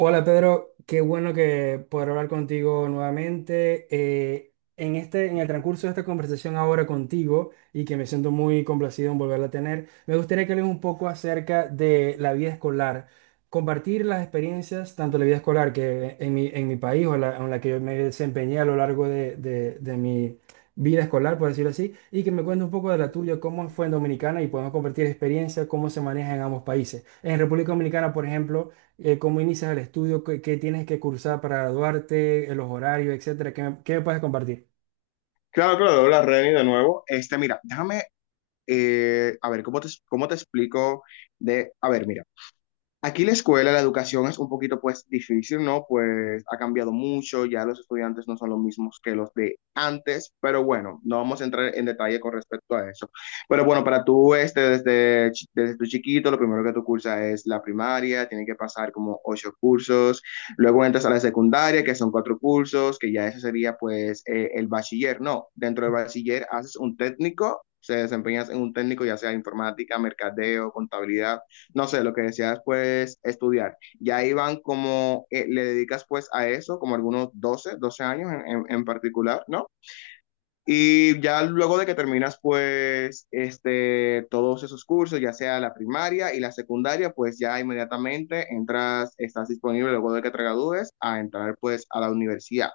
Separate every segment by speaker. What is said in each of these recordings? Speaker 1: Hola Pedro, qué bueno que poder hablar contigo nuevamente. En el transcurso de esta conversación ahora contigo y que me siento muy complacido en volverla a tener, me gustaría que hables un poco acerca de la vida escolar, compartir las experiencias, tanto la vida escolar que en en mi país en la que yo me desempeñé a lo largo de mi vida escolar, por decirlo así, y que me cuentes un poco de la tuya, cómo fue en Dominicana y podemos compartir experiencias, cómo se maneja en ambos países. En República Dominicana, por ejemplo, cómo inicias el estudio, qué tienes que cursar para graduarte, los horarios, etcétera. ¿Qué me puedes compartir?
Speaker 2: Claro, claro, dobla Reni de nuevo. Este, mira, déjame, a ver, cómo te explico? De, a ver, mira. Aquí la escuela, la educación es un poquito pues difícil, ¿no? Pues ha cambiado mucho, ya los estudiantes no son los mismos que los de antes, pero bueno, no vamos a entrar en detalle con respecto a eso. Pero bueno, para tú, este, desde, desde tu chiquito, lo primero que tú cursas es la primaria, tiene que pasar como 8 cursos, luego entras a la secundaria, que son 4 cursos, que ya eso sería pues el bachiller, ¿no? Dentro del bachiller haces un técnico, se desempeñas en un técnico, ya sea informática, mercadeo, contabilidad, no sé, lo que decías pues estudiar. Y ahí van como, le dedicas pues a eso, como algunos doce años en particular, ¿no? Y ya luego de que terminas pues este, todos esos cursos, ya sea la primaria y la secundaria, pues ya inmediatamente entras, estás disponible luego de que te gradúes a entrar pues a la universidad.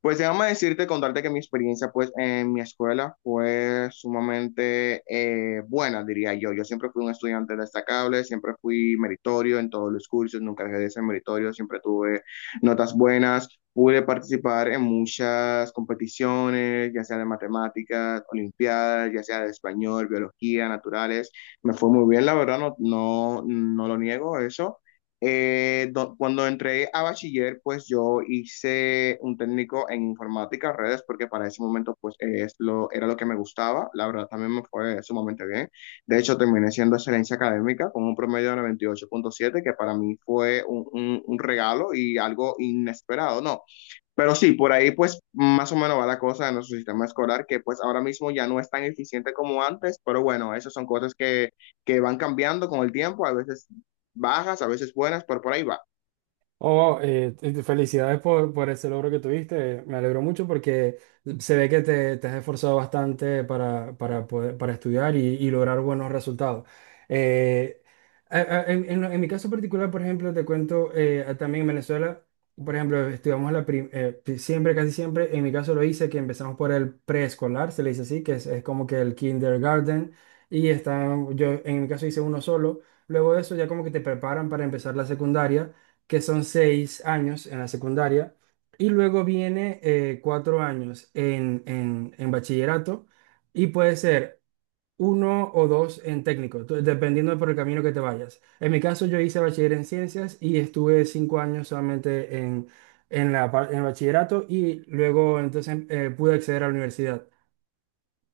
Speaker 2: Pues déjame decirte, contarte que mi experiencia pues en mi escuela fue sumamente buena, diría yo. Yo siempre fui un estudiante destacable, siempre fui meritorio en todos los cursos, nunca dejé de ser meritorio, siempre tuve notas buenas, pude participar en muchas competiciones, ya sea de matemáticas, olimpiadas, ya sea de español, biología, naturales. Me fue muy bien, la verdad, no, no, no lo niego eso. Cuando entré a bachiller, pues yo hice un técnico en informática, redes, porque para ese momento pues era lo que me gustaba. La verdad también me fue sumamente bien. De hecho, terminé siendo excelencia académica con un promedio de 98.7, que para mí fue un regalo y algo inesperado, ¿no? Pero sí, por ahí pues más o menos va la cosa de nuestro sistema escolar, que pues ahora mismo ya no es tan eficiente como antes, pero bueno, esas son cosas que van cambiando con el tiempo, a veces bajas, a veces buenas, pero por ahí va.
Speaker 1: Oh, felicidades por ese logro que tuviste. Me alegro mucho porque se ve que te has esforzado bastante para estudiar y lograr buenos resultados. Eh, en mi caso particular, por ejemplo, te cuento, también en Venezuela, por ejemplo, estudiamos siempre, casi siempre, en mi caso lo hice, que empezamos por el preescolar, se le dice así, que es como que el kindergarten, y está, yo en mi caso hice uno solo. Luego de eso ya como que te preparan para empezar la secundaria, que son 6 años en la secundaria, y luego viene, 4 años en bachillerato, y puede ser uno o dos en técnico, dependiendo por el camino que te vayas. En mi caso, yo hice bachiller en ciencias y estuve 5 años solamente en bachillerato, y luego entonces, pude acceder a la universidad.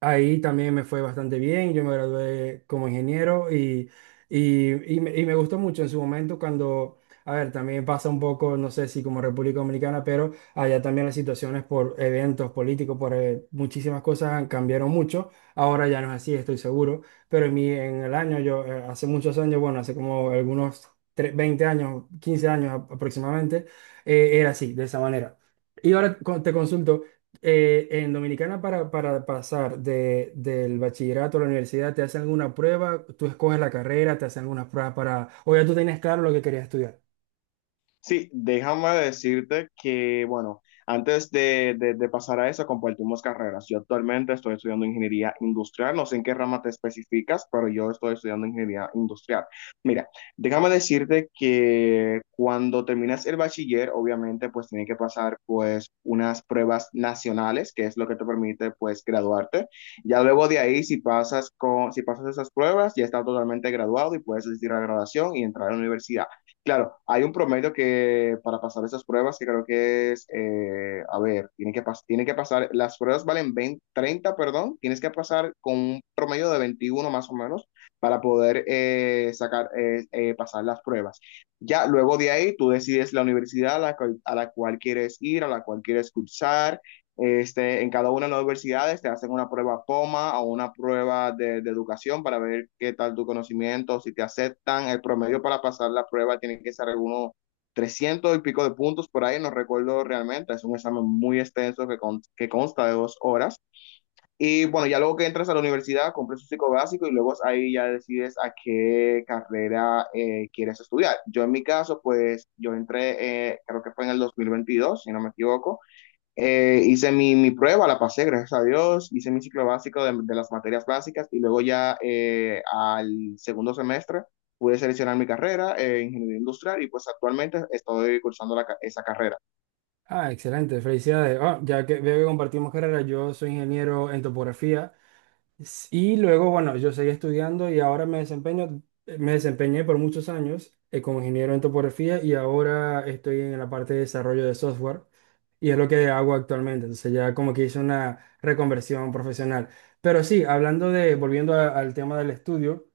Speaker 1: Ahí también me fue bastante bien, yo me gradué como ingeniero, y me gustó mucho en su momento cuando, a ver, también pasa un poco, no sé si como República Dominicana, pero allá también las situaciones por eventos políticos, por muchísimas cosas cambiaron mucho, ahora ya no es así, estoy seguro, pero en, mi, en el año, yo hace muchos años, bueno, hace como algunos 20 años, 15 años aproximadamente, era así, de esa manera. Y ahora te consulto, en Dominicana para pasar del bachillerato a la universidad te hacen alguna prueba, tú escoges la carrera, te hacen algunas pruebas o ya tú tenías claro lo que querías estudiar.
Speaker 2: Sí, déjame decirte que, bueno, de pasar a eso, compartimos carreras. Yo actualmente estoy estudiando ingeniería industrial, no sé en qué rama te especificas, pero yo estoy estudiando ingeniería industrial. Mira, déjame decirte que cuando terminas el bachiller, obviamente, pues tienes que pasar, pues, unas pruebas nacionales, que es lo que te permite, pues, graduarte. Ya luego de ahí, si pasas esas pruebas, ya estás totalmente graduado y puedes asistir a la graduación y entrar a la universidad. Claro, hay un promedio que para pasar esas pruebas que creo que es, a ver, tiene que pasar, las pruebas valen 20, 30, perdón, tienes que pasar con un promedio de 21 más o menos para poder sacar, pasar las pruebas. Ya luego de ahí tú decides la universidad a la cual quieres ir, a la cual quieres cursar, este, en cada una de las universidades te hacen una prueba POMA o una prueba de educación para ver qué tal tu conocimiento, si te aceptan. El promedio para pasar la prueba tiene que ser algunos 300 y pico de puntos por ahí, no recuerdo realmente. Es un examen muy extenso que, que consta de 2 horas. Y bueno, ya luego que entras a la universidad, compras tu psicobásico y luego ahí ya decides a qué carrera quieres estudiar. Yo en mi caso, pues yo entré, creo que fue en el 2022, si no me equivoco. Hice mi prueba, la pasé, gracias a Dios, hice mi ciclo básico de las materias básicas y luego ya al segundo semestre pude seleccionar mi carrera, ingeniería industrial, y pues actualmente estoy cursando esa carrera.
Speaker 1: Ah, excelente, felicidades. Ah, ya que veo que compartimos carrera, yo soy ingeniero en topografía, y luego, bueno, yo seguí estudiando y ahora me desempeñé por muchos años, como ingeniero en topografía, y ahora estoy en la parte de desarrollo de software. Y es lo que hago actualmente. Entonces ya como que hice una reconversión profesional. Pero sí, hablando de, volviendo al tema del estudio,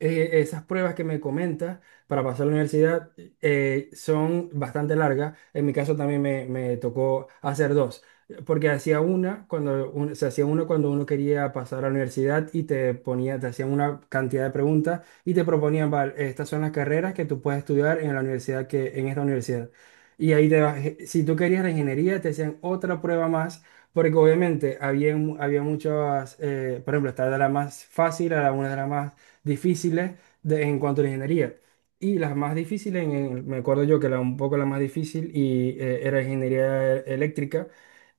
Speaker 1: esas pruebas que me comentas para pasar a la universidad, son bastante largas. En mi caso también me tocó hacer dos, porque hacía una cuando se hacía una cuando uno quería pasar a la universidad y te ponía, te hacían una cantidad de preguntas y te proponían: "Vale, estas son las carreras que tú puedes estudiar en la universidad que en esta universidad". Y ahí te vas, si tú querías la ingeniería, te hacían otra prueba más. Porque obviamente había muchas, por ejemplo, esta era la más fácil, era una de las más difíciles en cuanto a la ingeniería. Y las más difíciles, me acuerdo yo que la, un poco la más difícil era ingeniería eléctrica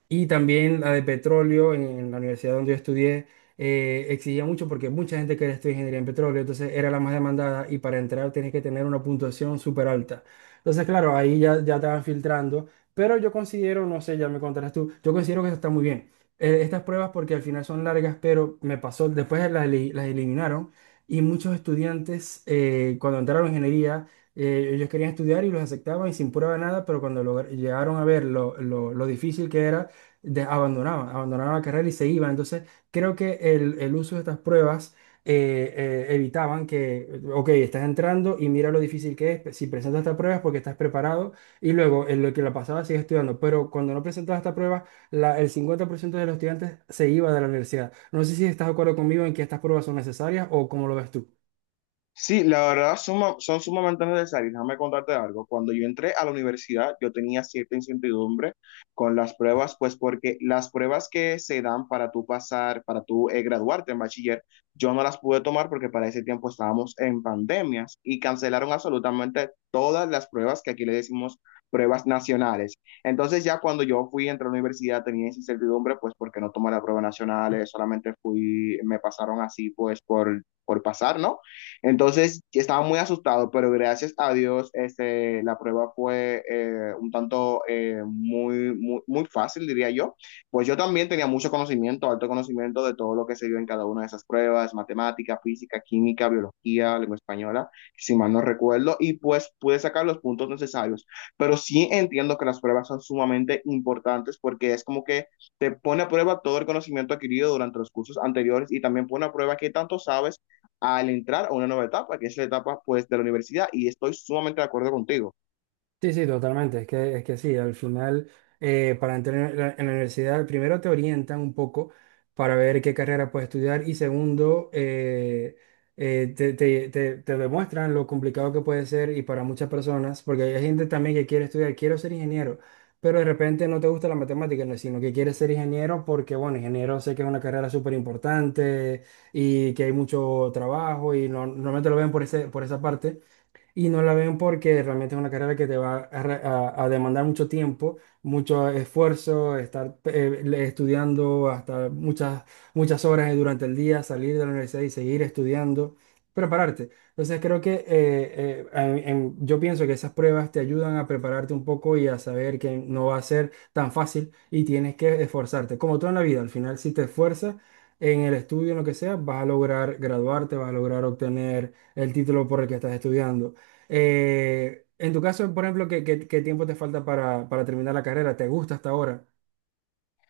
Speaker 1: y también la de petróleo en la universidad donde yo estudié, exigía mucho porque mucha gente quería estudiar ingeniería en petróleo, entonces era la más demandada y para entrar tienes que tener una puntuación súper alta. Entonces, claro, ahí ya te van filtrando, pero yo considero, no sé, ya me contarás tú, yo considero que eso está muy bien. Estas pruebas porque al final son largas, pero me pasó, después las eliminaron y muchos estudiantes, cuando entraron en ingeniería... Ellos querían estudiar y los aceptaban y sin prueba de nada, pero cuando llegaron a ver lo difícil que era, abandonaban la carrera y se iban. Entonces, creo que el uso de estas pruebas, evitaban que, ok, estás entrando y mira lo difícil que es, si presentas estas pruebas porque estás preparado y luego en lo que la pasaba sigues estudiando, pero cuando no presentabas esta prueba, el 50% de los estudiantes se iba de la universidad. No sé si estás de acuerdo conmigo en que estas pruebas son necesarias o cómo lo ves tú.
Speaker 2: Sí, la verdad son sumamente necesarias. Déjame contarte algo. Cuando yo entré a la universidad, yo tenía cierta incertidumbre con las pruebas, pues porque las pruebas que se dan para tú pasar, para tú graduarte en bachiller, yo no las pude tomar porque para ese tiempo estábamos en pandemias y cancelaron absolutamente todas las pruebas que aquí le decimos pruebas nacionales. Entonces ya cuando yo fui, entré a la universidad, tenía esa incertidumbre, pues porque no tomé las pruebas nacionales, solamente fui, me pasaron así, pues por pasar, ¿no? Entonces, estaba muy asustado, pero gracias a Dios, este, la prueba fue un tanto muy, muy, muy fácil, diría yo. Pues yo también tenía mucho conocimiento, alto conocimiento de todo lo que se dio en cada una de esas pruebas, matemática, física, química, biología, lengua española, si mal no recuerdo, y pues pude sacar los puntos necesarios. Pero sí entiendo que las pruebas son sumamente importantes porque es como que te pone a prueba todo el conocimiento adquirido durante los cursos anteriores y también pone a prueba qué tanto sabes al entrar a una nueva etapa, que es la etapa pues de la universidad, y estoy sumamente de acuerdo contigo.
Speaker 1: Sí, sí, totalmente. Es que sí, al final, para entrar en en la universidad, primero te orientan un poco para ver qué carrera puedes estudiar, y segundo, te demuestran lo complicado que puede ser y para muchas personas, porque hay gente también que quiere estudiar, quiero ser ingeniero, pero de repente no te gusta la matemática, no, sino que quieres ser ingeniero porque, bueno, ingeniero sé que es una carrera súper importante y que hay mucho trabajo y normalmente lo ven por esa parte y no la ven porque realmente es una carrera que te va a demandar mucho tiempo, mucho esfuerzo, estar, estudiando hasta muchas, muchas horas durante el día, salir de la universidad y seguir estudiando, prepararte. Entonces creo que yo pienso que esas pruebas te ayudan a prepararte un poco y a saber que no va a ser tan fácil y tienes que esforzarte. Como todo en la vida, al final si te esfuerzas en el estudio, en lo que sea, vas a lograr graduarte, vas a lograr obtener el título por el que estás estudiando. En tu caso, por ejemplo, ¿qué tiempo te falta para terminar la carrera? ¿Te gusta hasta ahora?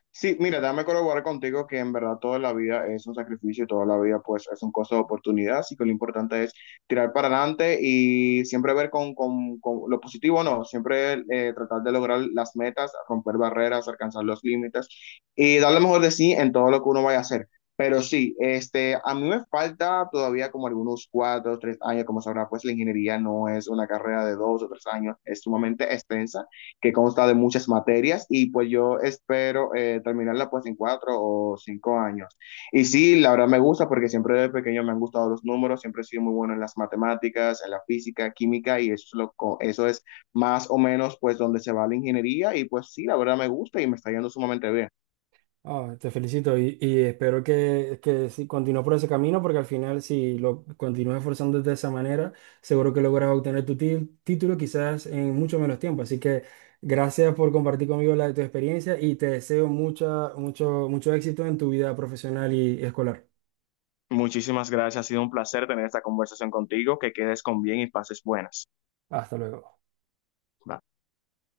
Speaker 2: Sí, mira, dame colaborar contigo que en verdad toda la vida es un sacrificio, toda la vida pues es un costo de oportunidad, así que lo importante es tirar para adelante y siempre ver con lo positivo, no, siempre tratar de lograr las metas, romper barreras, alcanzar los límites y dar lo mejor de sí en todo lo que uno vaya a hacer. Pero sí, este, a mí me falta todavía como algunos 4 o 3 años, como sabrá, pues la ingeniería no es una carrera de 2 o 3 años, es sumamente extensa que consta de muchas materias y pues yo espero terminarla pues en 4 o 5 años. Y sí, la verdad me gusta porque siempre desde pequeño me han gustado los números, siempre he sido muy bueno en las matemáticas, en la física, química y eso es, eso es más o menos pues donde se va la ingeniería y pues sí, la verdad me gusta y me está yendo sumamente bien.
Speaker 1: Ah, te felicito y espero que si continúes por ese camino, porque al final, si lo continúas esforzándote de esa manera, seguro que logras obtener tu título quizás en mucho menos tiempo. Así que gracias por compartir conmigo la de tu experiencia y te deseo mucho éxito en tu vida profesional y escolar.
Speaker 2: Muchísimas gracias, ha sido un placer tener esta conversación contigo, que quedes con bien y pases buenas.
Speaker 1: Hasta luego.
Speaker 2: Bye.